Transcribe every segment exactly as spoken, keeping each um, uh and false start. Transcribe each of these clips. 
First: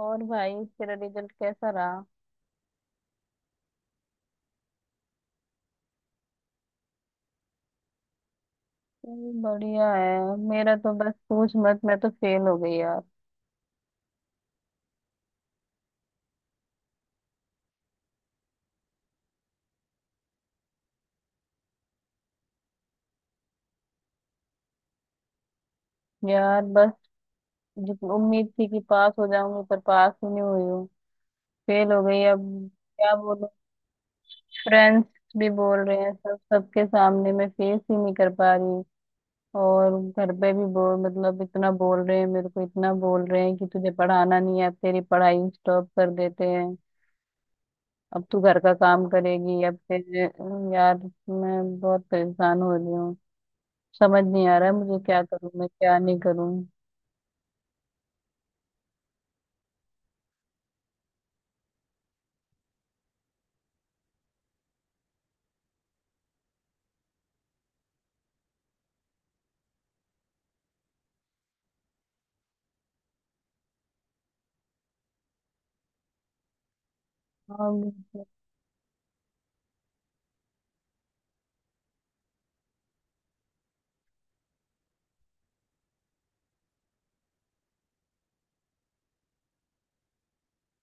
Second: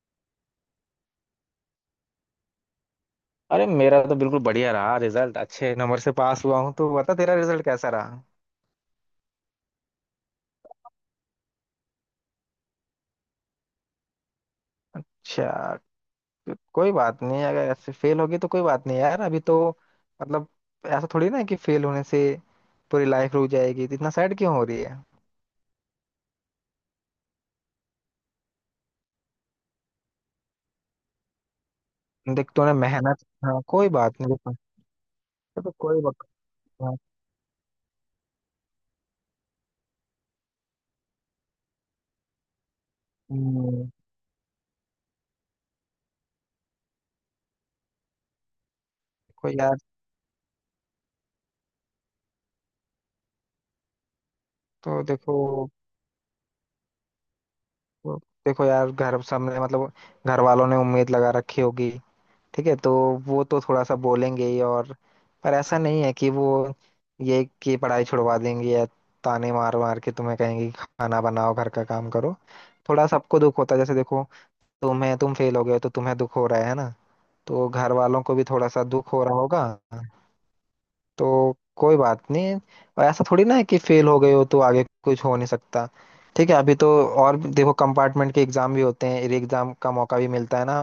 और भाई तेरा रिजल्ट कैसा रहा? अरे, मेरा तो बिल्कुल बढ़िया रहा रिजल्ट। अच्छे नंबर से पास हुआ हूँ। तो बता, तेरा रिजल्ट कैसा रहा? चल, बढ़िया है। मेरा तो बस पूछ मत, मैं तो फेल हो गई यार। अच्छा। को- कोई बात नहीं। अगर ऐसे फेल होगी तो कोई बात नहीं यार, अभी तो मतलब ऐसा थोड़ी ना है कि फेल होने से पूरी लाइफ रुक जाएगी। तो इतना सैड क्यों हो रही है? यार बस जितनी उम्मीद थी कि पास हो जाऊंगी पर पास ही नहीं हुई हूँ। फेल हो गई अब। देख, तूने क्या मेहनत, बोलूं, हाँ, कोई बात नहीं। देखो। फ्रेंड्स भी देखो, बोल रहे कोई हैं, बात। सब सबके हाँ। सामने मैं फेस ही नहीं कर पा रही। और घर पे भी बोल, मतलब इतना बोल रहे हैं मेरे को, इतना बोल रहे हैं कि हम्म। तुझे पढ़ाना नहीं है, अब तेरी पढ़ाई स्टॉप कर देते हैं। अब तू घर का काम देखो करेगी। अब यार। फिर अम, यार मैं बहुत परेशान हो रही हूँ। समझ नहीं आ रहा है तो मुझे, क्या देखो, करूँ मैं क्या नहीं करूँ। देखो यार, घर सामने मतलब घर वालों ने उम्मीद लगा रखी होगी, ठीक है? तो वो तो थोड़ा सा बोलेंगे ही और। पर ऐसा नहीं है कि वो ये कि पढ़ाई छुड़वा देंगे या ताने मार मार के तुम्हें कहेंगे कि खाना बनाओ, घर का काम करो। थोड़ा सबको दुख होता है। जैसे देखो, तुम्हें, तुम फेल हो गए हो, तो तुम्हें दुख हो रहा है ना, तो अब घर वालों लगता को भी थोड़ा सा दुख हो रहा होगा। तो कोई बात नहीं। और ऐसा थोड़ी ना है कि फेल हो गए हो तो आगे कुछ हो नहीं सकता। ठीक है, अभी तो और भी- देखो, कंपार्टमेंट के एग्जाम भी होते हैं, एग्जाम का मौका भी मिलता है ना।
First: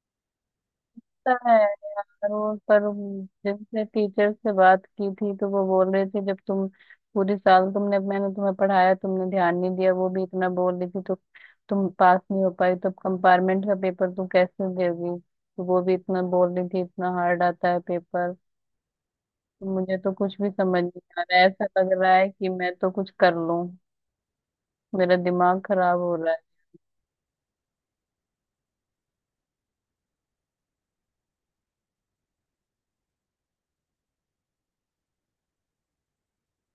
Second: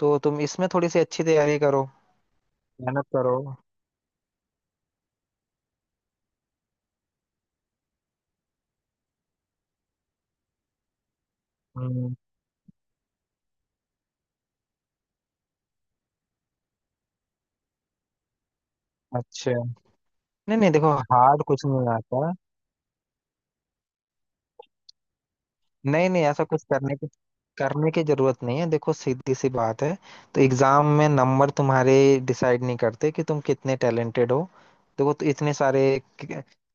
तो तुम इसमें थोड़ी सी अच्छी है तैयारी करो, यार वो, पर मेहनत करो। जिनसे टीचर से बात की थी तो वो बोल रहे थे, जब तुम पूरे साल तुमने मैंने तुम्हें पढ़ाया तुमने ध्यान नहीं दिया, वो भी इतना बोल रही थी। तो तुम हम्म। पास नहीं हो पाई तो कंपार्टमेंट का पेपर तुम कैसे दोगी, तो वो भी इतना बोल रही थी, इतना हार्ड आता है पेपर। अच्छा। नहीं मुझे तो कुछ भी नहीं, समझ देखो, नहीं आ रहा हार्ड है, कुछ ऐसा नहीं लग रहा है आता। कि मैं तो कुछ कर लूं, मेरा दिमाग खराब नहीं हो नहीं, रहा ऐसा कुछ करने की करने की जरूरत नहीं है। देखो, सीधी सी बात है। तो एग्जाम में नंबर तुम्हारे डिसाइड नहीं करते कि तुम कितने टैलेंटेड हो। देखो तो, इतने सारे,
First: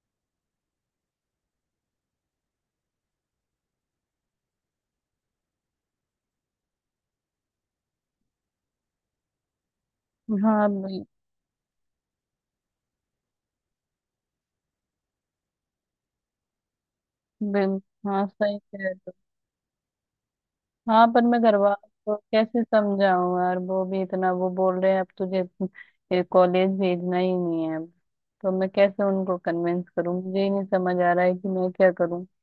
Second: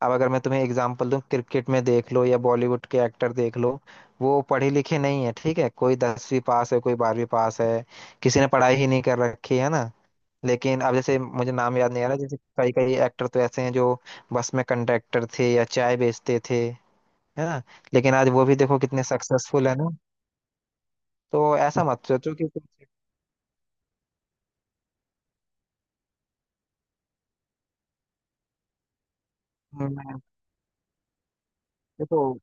अब अगर मैं तुम्हें एग्जांपल दूं, क्रिकेट में देख लो या बॉलीवुड के एक्टर देख लो। वो पढ़े लिखे नहीं है, ठीक है? कोई दसवीं पास है, कोई बारहवीं पास है, किसी ने पढ़ाई ही नहीं कर रखी है ना। है। हाँ लेकिन अब बिल, जैसे, मुझे नाम याद नहीं आ रहा, जैसे कई कई एक्टर तो ऐसे हैं जो बस में कंडक्टर थे या चाय बेचते थे। है ना? बिल लेकिन हाँ, आज वो भी सही देखो कह रहे कितने हो। सक्सेसफुल है ना। हाँ पर मैं तो घर ऐसा वालों मत को सोचो कि कैसे कुछ- समझाऊं यार, वो भी इतना वो बोल रहे हैं अब तुझे कॉलेज भेजना ही नहीं है अब। तो मैं कैसे उनको कन्विंस मैं। करूं, मुझे ही नहीं समझ आ रहा है कि मैं क्या करूं। देखो,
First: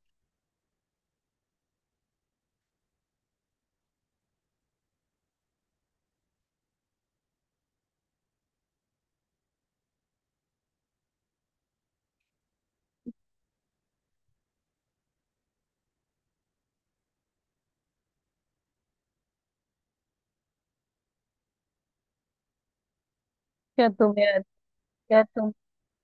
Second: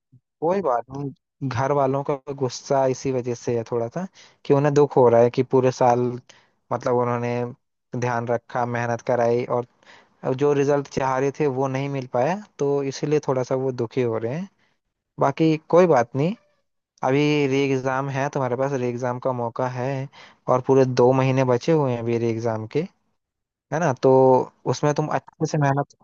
कोई बात नहीं, घर वालों का गुस्सा इसी वजह से है थोड़ा सा कि उन्हें दुख हो रहा है कि पूरे साल मतलब उन्होंने ध्यान रखा, मेहनत कराई, और अब जो रिजल्ट चाह रहे थे वो नहीं मिल पाया, तो इसीलिए थोड़ा सा वो दुखी हो रहे हैं। बाकी कोई बात नहीं। अभी री एग्ज़ाम है तुम्हारे पास, री एग्ज़ाम का मौका है। और पूरे दो महीने बचे हुए हैं अभी री एग्ज़ाम के। है क्या ना? तो तुम यार उसमें तुम क्या अच्छे तुम से मेहनत,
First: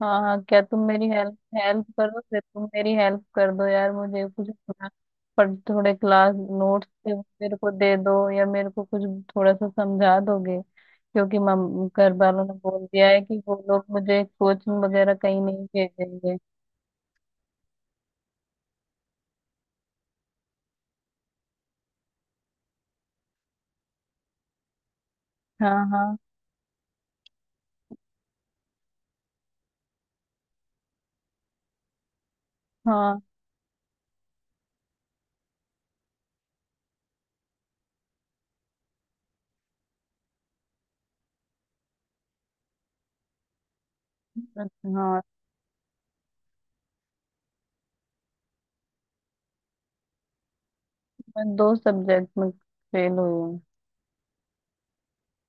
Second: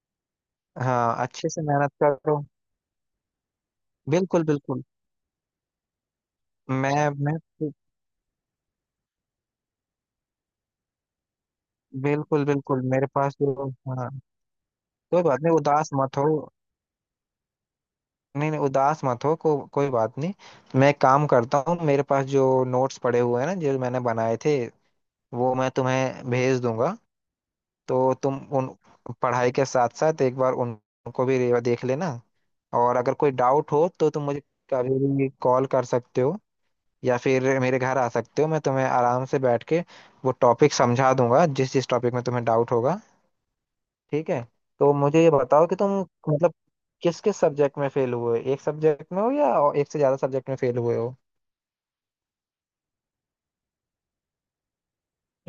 हाँ हाँ, क्या तुम मेरी हाँ, हेल्प अच्छे से हेल्प मेहनत करो? फिर करो। तुम मेरी हेल्प कर दो यार, मुझे बिल्कुल कुछ बिल्कुल। अपना, पर थोड़े क्लास नोट्स मैं थे वो मैं मेरे को दे दो, या मेरे को कुछ थोड़ा सा समझा दोगे, क्योंकि मम घर वालों बिल्कुल ने बिल्कुल, बोल मेरे दिया है पास कि वो जो, लोग हाँ, मुझे कोचिंग वगैरह कोई कहीं बात नहीं, नहीं उदास मत हो। भेजेंगे। नहीं नहीं, उदास मत हो, को, कोई बात नहीं। मैं एक काम करता हूँ, मेरे पास जो नोट्स पड़े हुए हैं ना, जो मैंने बनाए थे, वो मैं हाँ हाँ, तुम्हें भेज दूंगा। तो तुम उन, पढ़ाई के साथ साथ एक बार उन- उनको भी रे- देख लेना। और अगर हाँ कोई डाउट हो तो तुम मुझे कभी भी कॉल कर सकते हो, या फिर मेरे घर आ सकते हो। मैं तुम्हें आराम से बैठ के वो टॉपिक समझा दूंगा, जिस जिस टॉपिक में तुम्हें डाउट होगा। ठीक है? तो हाँ। मुझे ये बताओ कि तुम मतलब किस किस सब्जेक्ट में फेल हुए, एक सब्जेक्ट में हो या और एक से ज्यादा सब्जेक्ट में फेल हुए हो? मैं दो सब्जेक्ट में फेल हुई हूँ।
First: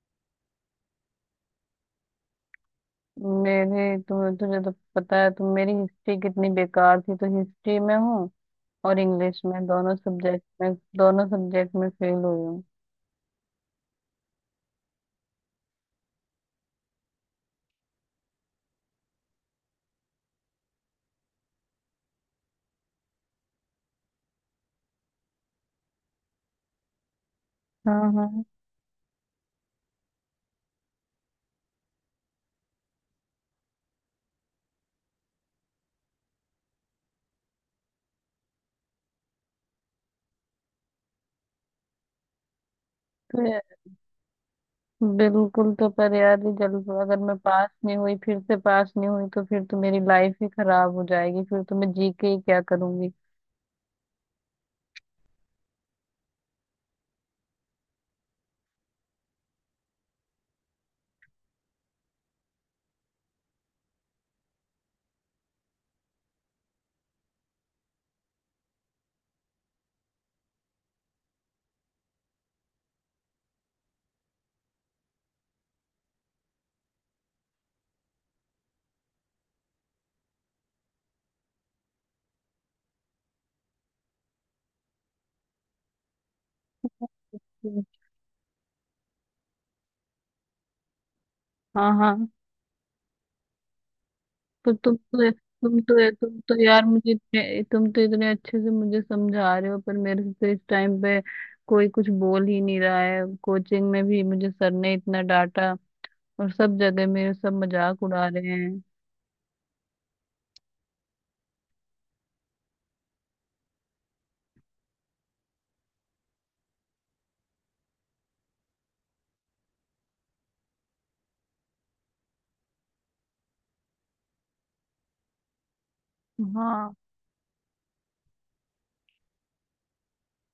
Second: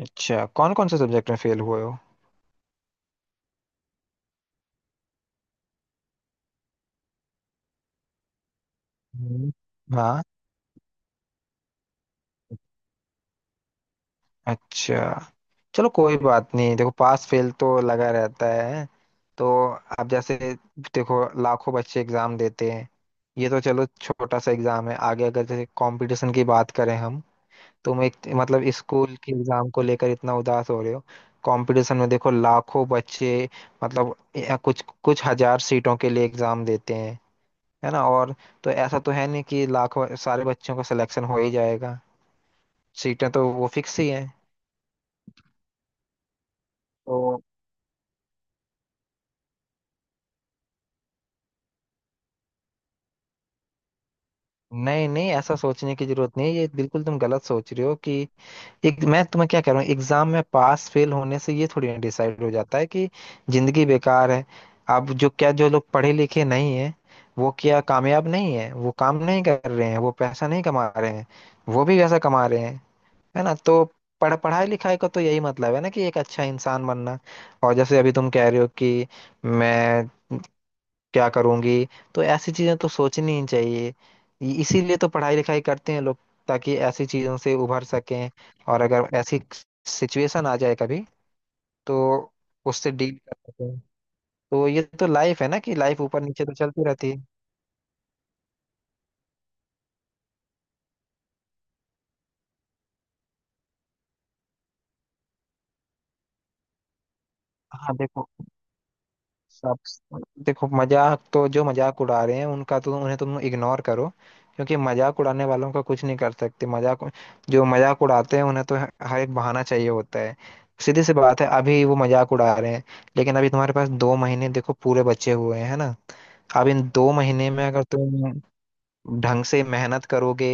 अच्छा, कौन कौन से सब्जेक्ट में फेल हुए हो? मेरी तुम्हें तुझे तो पता है, तुम मेरी हिस्ट्री कितनी बेकार थी, तो हिस्ट्री में हूँ और इंग्लिश हम्म। में, दोनों हाँ। सब्जेक्ट में दोनों सब्जेक्ट में फेल हुई हूँ। अच्छा, चलो कोई बात नहीं। देखो, पास फेल तो लगा रहता है। तो अब जैसे देखो, लाखों बच्चे एग्जाम देते हैं। ये तो चलो छोटा सा एग्जाम है। आगे अगर जैसे कंपटीशन की बात करें हम, हाँ तुम एक हाँ। मतलब स्कूल के एग्जाम को लेकर इतना उदास हो रहे हो। कंपटीशन में देखो, लाखों बच्चे मतलब या कुछ कुछ हजार सीटों के लिए एग्जाम देते हैं। है ना? और तो ऐसा तो है नहीं कि लाखों सारे बच्चों का सिलेक्शन हो ही जाएगा, सीटें तो तो ये- वो फिक्स ही हैं। बिल्कुल, तो पर यार ये, जल्द अगर मैं तो पास नहीं हुई, फिर से पास नहीं हुई, तो फिर तो मेरी लाइफ ही खराब हो जाएगी, फिर तो मैं जी के ही क्या करूंगी। नहीं नहीं, ऐसा सोचने की जरूरत नहीं है। ये बिल्कुल तुम गलत सोच रहे हो कि, एक मैं तुम्हें क्या कह रहा हूँ, एग्जाम में पास फेल होने से ये थोड़ी ना डिसाइड हो जाता है कि जिंदगी बेकार है। अब जो क्या, जो लोग पढ़े लिखे नहीं है, वो क्या कामयाब नहीं है? वो काम नहीं कर रहे हैं? वो पैसा नहीं कमा रहे हैं? वो भी वैसा कमा रहे हैं। है ना? तो पढ़ पढ़ाई लिखाई का तो यही मतलब है ना कि एक अच्छा इंसान बनना। और जैसे अभी तुम कह रहे हो कि मैं क्या करूंगी, तो ऐसी चीजें तो सोचनी ही चाहिए। इ- इसीलिए तो पढ़ाई लिखाई करते हैं लोग, ताकि ऐसी चीजों से उभर सकें और अगर ऐसी सिचुएशन आ जाए कभी, हाँ तो हाँ। उससे डील कर सकें। तो तो ये तुम तो तो लाइफ है ना, कि तुम तो लाइफ ऊपर तुम नीचे तो तो यार चलती मुझे रहती है। इतने- तुम तो इतने अच्छे से मुझे समझा रहे हो, पर मेरे से तो इस टाइम पे कोई कुछ बोल ही नहीं रहा है, कोचिंग में भी मुझे सर ने इतना डांटा और सब जगह मेरे सब हाँ मजाक उड़ा देखो, रहे हैं। सब, देखो, मजाक तो, जो मजाक उड़ा रहे हैं उनका तो, उन्हें तुम इग्नोर करो। क्योंकि मजाक उड़ाने वालों का कुछ नहीं कर सकते। मजाक, जो मजाक उड़ाते हैं, उन्हें तो ह- हर एक बहाना चाहिए होता है। सीधी सी बात है, अभी वो मजाक उड़ा रहे हैं, लेकिन अभी तुम्हारे पास दो महीने देखो पूरे बचे हुए हैं। है ना? अब इन हाँ दो महीने में अगर तुम ढंग से मेहनत करोगे,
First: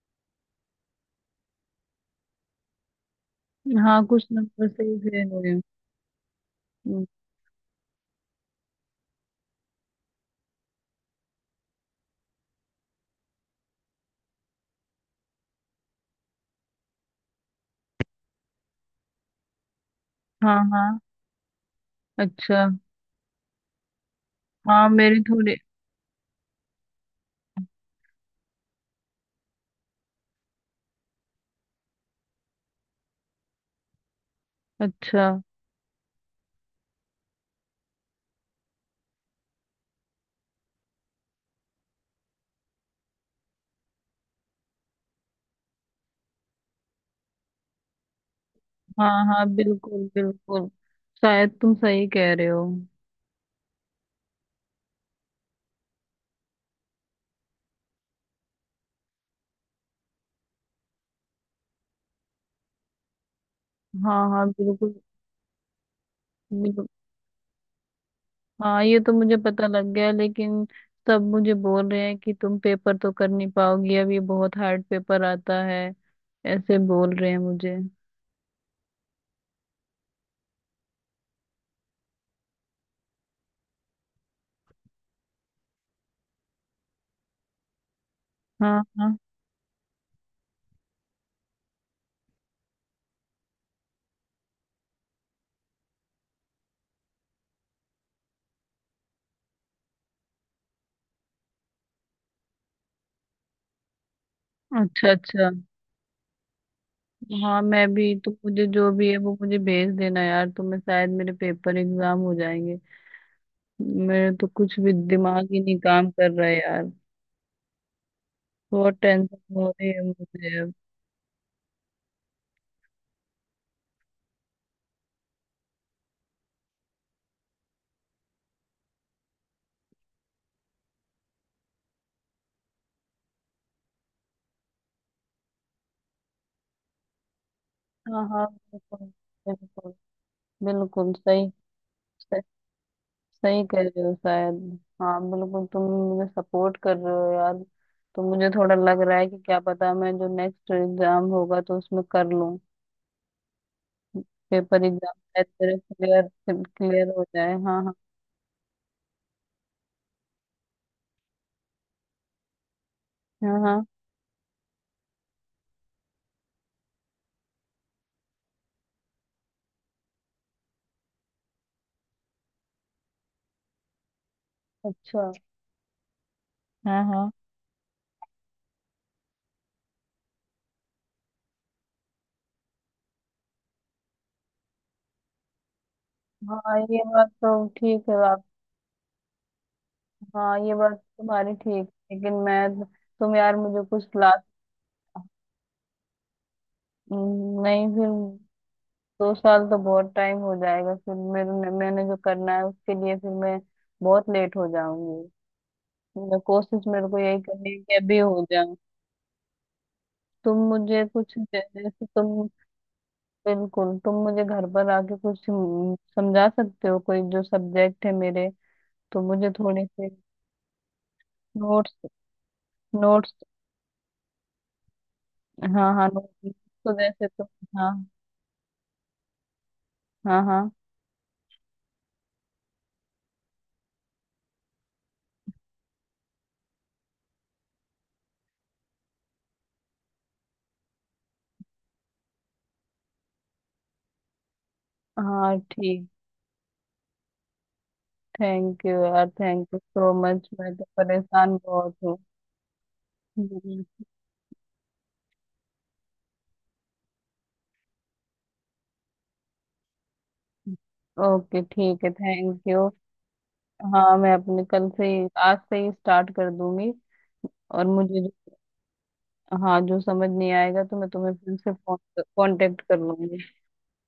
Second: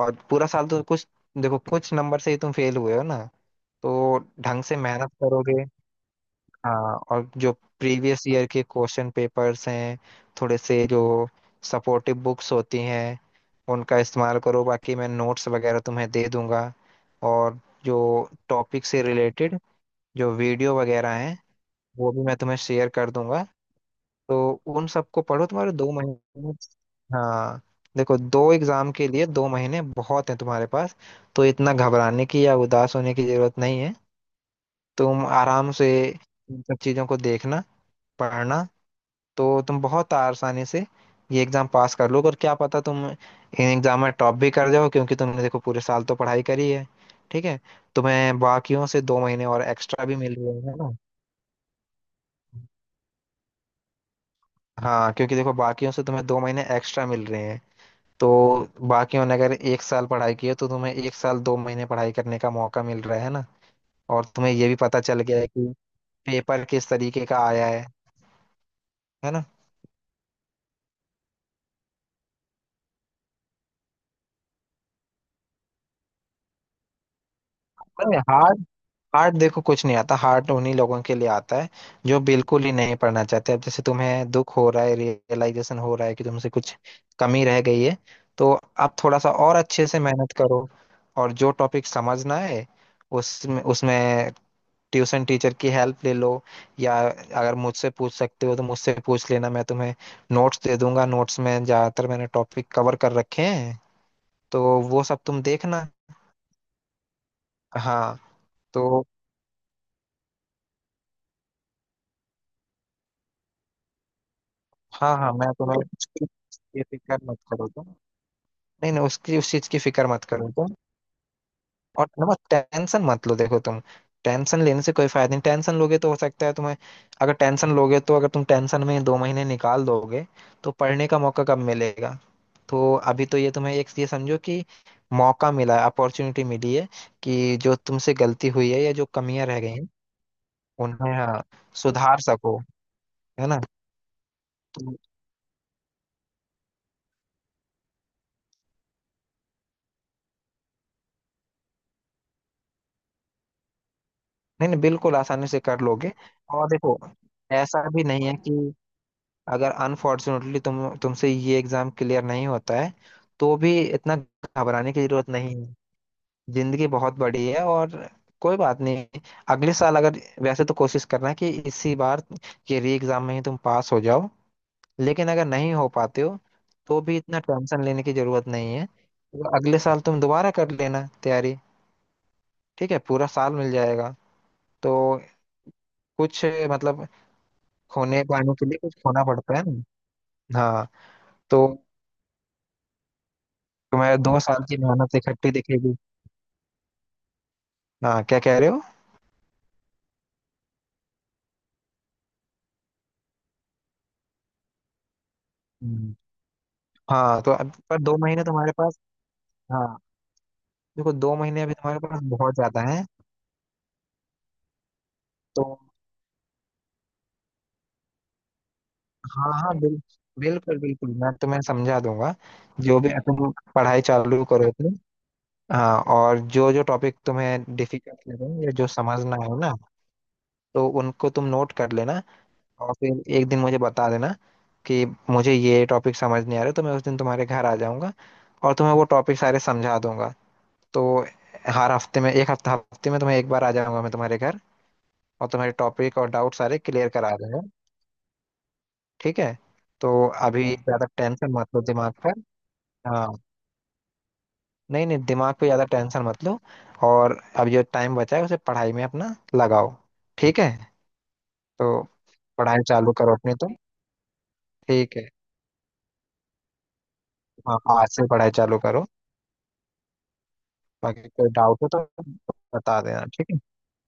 और पूरा साल तो कुछ, देखो, कुछ नंबर से ही तुम फेल हुए हो ना, हाँ, तो कुछ ढंग नंबर से सही मेहनत से हुए। करोगे। हाँ, हम्म, और जो प्रीवियस ईयर के क्वेश्चन पेपर्स हैं, थोड़े से जो सपोर्टिव बुक्स होती हैं, उनका इस्तेमाल करो। बाकी मैं नोट्स वगैरह तुम्हें दे दूंगा। और जो टॉपिक से रिलेटेड जो हाँ वीडियो हाँ। वगैरह हैं, वो भी मैं तुम्हें अच्छा। शेयर कर दूंगा। तो उन हाँ मेरे सबको पढ़ो। थोड़े। तुम्हारे दो महीने, हाँ, देखो, दो एग्जाम के लिए दो महीने बहुत हैं तुम्हारे पास। तो इतना घबराने की या उदास होने की जरूरत नहीं है। अच्छा। तुम आराम से इन सब चीजों को देखना, पढ़ना, तो तुम बहुत आसानी से ये एग्जाम पास कर लोगे। और क्या पता तुम इन एग्जाम में टॉप भी कर जाओ, क्योंकि तुमने देखो पूरे साल तो पढ़ाई करी है। ठीक है? तुम्हें बाकियों से दो हाँ महीने हाँ और एक्स्ट्रा बिल्कुल भी मिल रहे बिल्कुल, हैं ना। शायद तुम सही कह रहे हो। हाँ, क्योंकि देखो बाकियों से तुम्हें दो महीने एक्स्ट्रा मिल रहे हैं। तो बाकियों ने अगर एक साल पढ़ाई की है, तो तुम्हें एक साल दो महीने पढ़ाई करने का मौका मिल रहा है ना। हाँ और हाँ तुम्हें ये भी बिल्कुल पता चल गया है कि पेपर बिल्कुल। किस तरीके का आया है। हाँ ये तो है मुझे ना? पता लग गया, लेकिन सब मुझे बोल रहे हैं कि तुम पेपर तो कर नहीं पाओगी, अब ये बहुत हार्ड पेपर आता है, ऐसे बोल रहे हैं मुझे। नहीं, hard, हार्ड देखो कुछ नहीं आता। हार्ड उन्हीं लोगों के लिए आता है जो बिल्कुल ही नहीं पढ़ना चाहते। अब जैसे तुम्हें दुख हो रहा है, रियलाइजेशन हो रहा है कि तुमसे कुछ कमी रह गई है, तो हाँ आप हाँ। थोड़ा सा और अच्छे से मेहनत करो। और जो टॉपिक समझना है, उसमें उसमें ट्यूशन टीचर की हेल्प ले लो। या अगर मुझसे पूछ सकते हो तो मुझसे पूछ लेना, मैं तुम्हें नोट्स दे दूंगा। नोट्स में ज्यादातर मैंने टॉपिक कवर कर रखे हैं, तो वो अच्छा सब तुम अच्छा। देखना। हाँ मैं भी, हाँ, तुम मुझे जो तो, भी है वो मुझे भेज देना यार, तुम्हें, शायद मेरे पेपर एग्जाम हो जाएंगे। मेरे तो कुछ भी हाँ हाँ, मैं दिमाग ही तुम्हें नहीं काम उसकी, कर रहा है ये यार, फिक्र मत करो तुम। नहीं बहुत नहीं, टेंशन उसकी, उस चीज हो की रही है फिक्र मत करो मुझे अब। तुम। और ना टेंशन मत लो देखो तुम। टेंशन लेने से कोई फायदा नहीं। टेंशन लोगे तो हो सकता है तुम्हें, अगर टेंशन लोगे तो, अगर तुम टेंशन में दो महीने निकाल दोगे, तो पढ़ने का मौका कब मिलेगा? तो अभी तो ये तुम्हें एक ये समझो कि मौका मिला है, अपॉर्चुनिटी मिली है कि जो तुमसे हाँ हाँ गलती हुई है या बिल्कुल जो कमियां रह गई हैं बिल्कुल, बिल्कुल उन्हें, हाँ, सही सुधार सही, सको। है ना? सही कह रहे हो शायद, तो हाँ बिल्कुल, तुम मुझे सपोर्ट कर रहे हो यार। तो मुझे थोड़ा लग रहा है कि क्या पता, मैं जो नेक्स्ट एग्जाम होगा तो उसमें कर लूँ, नहीं नहीं, पेपर एग्जाम बिल्कुल शायद आसानी से मेरे कर लोगे। क्लियर और देखो, क्लियर हो जाए। हाँ ऐसा हाँ, भी नहीं है कि अगर अनफॉर्चुनेटली तुम तुमसे ये एग्जाम क्लियर नहीं होता है, तो हाँ भी हाँ। इतना घबराने की जरूरत नहीं है। जिंदगी बहुत बड़ी है, और कोई बात नहीं, अगले साल अगर, वैसे तो कोशिश करना कि इसी बार ये री एग्जाम में ही तुम पास हो जाओ, लेकिन अच्छा। अगर नहीं हो पाते हो तो हाँ भी हाँ। इतना टेंशन लेने की जरूरत नहीं है। तो अगले साल तुम दोबारा कर लेना तैयारी। ठीक है? पूरा साल मिल जाएगा। तो कुछ हाँ ये मतलब बात तो ठीक है। खोने पाने के लिए कुछ खोना पड़ता है ना। हाँ ये हाँ, बात तुम्हारी तो ठीक, लेकिन मैं, तुम यार मुझे कुछ तुम्हारे दो क्लास। साल की मेहनत इकट्ठी दिखेगी। नहीं फिर, हाँ, क्या कह रहे हो? दो साल तो बहुत टाइम हो जाएगा, फिर मेरे, मैंने जो करना है उसके लिए फिर मैं बहुत लेट हो जाऊंगी। हम्म। मैं कोशिश मेरे को यही हाँ, तो करनी अब है कि पर दो अभी महीने हो तुम्हारे जाऊं। पास, हाँ, तुम मुझे देखो कुछ दो महीने जै- अभी तुम्हारे जैसे पास तुम, बहुत ज्यादा है। बिल्कुल, तुम मुझे घर पर आके कुछ तो हम्म, समझा सकते हो, कोई जो सब्जेक्ट है मेरे, तो मुझे हाँ हाँ, थोड़े बिल, से बिल्कुल बिल्कुल, मैं तुम्हें नोट्स। समझा दूंगा जो भी। नोट्स। तुम पढ़ाई चालू करो तुम, हाँ हाँ, हाँ, और नोट्स। जो जो तो टॉपिक जैसे तुम्हें तुम, हाँ डिफिकल्ट लगे या जो समझना है ना, हाँ हाँ। तो उनको तुम नोट कर लेना, और फिर एक दिन मुझे बता देना कि मुझे ये टॉपिक समझ नहीं आ रहे। तो मैं उस दिन तुम्हारे घर आ जाऊंगा और तुम्हें वो टॉपिक सारे समझा दूंगा। तो हर हफ्ते में एक हफ्ता हफ्ते में तुम्हें एक बार आ जाऊंगा मैं तुम्हारे घर, और हाँ तुम्हारे ठीक। टॉपिक और डाउट सारे क्लियर करा दूंगा। थैंक यू यार, ठीक है? थैंक यू तो सो मच, अभी मैं तो ज़्यादा टेंशन परेशान मत लो बहुत दिमाग हूँ। पर। हाँ, नहीं नहीं, दिमाग पे ज़्यादा टेंशन मत लो। और अब जो टाइम बचा है उसे पढ़ाई में अपना लगाओ। ठीक है? ओके तो ठीक है, थैंक पढ़ाई यू। चालू करो अपनी तुम। हाँ मैं अपने कल से ठीक ही, है? आज से ही स्टार्ट कर दूंगी। हाँ, और आज मुझे से पढ़ाई जो, चालू करो। हाँ जो समझ नहीं आएगा तो मैं बाकी तुम्हें कोई फिर से डाउट हो तो कांटेक्ट कर बता देना, लूंगी। ठीक है?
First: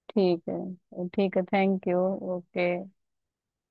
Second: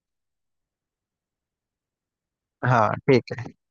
ठीक है, ठीक है, थैंक यू, ओके। हाँ ठीक है।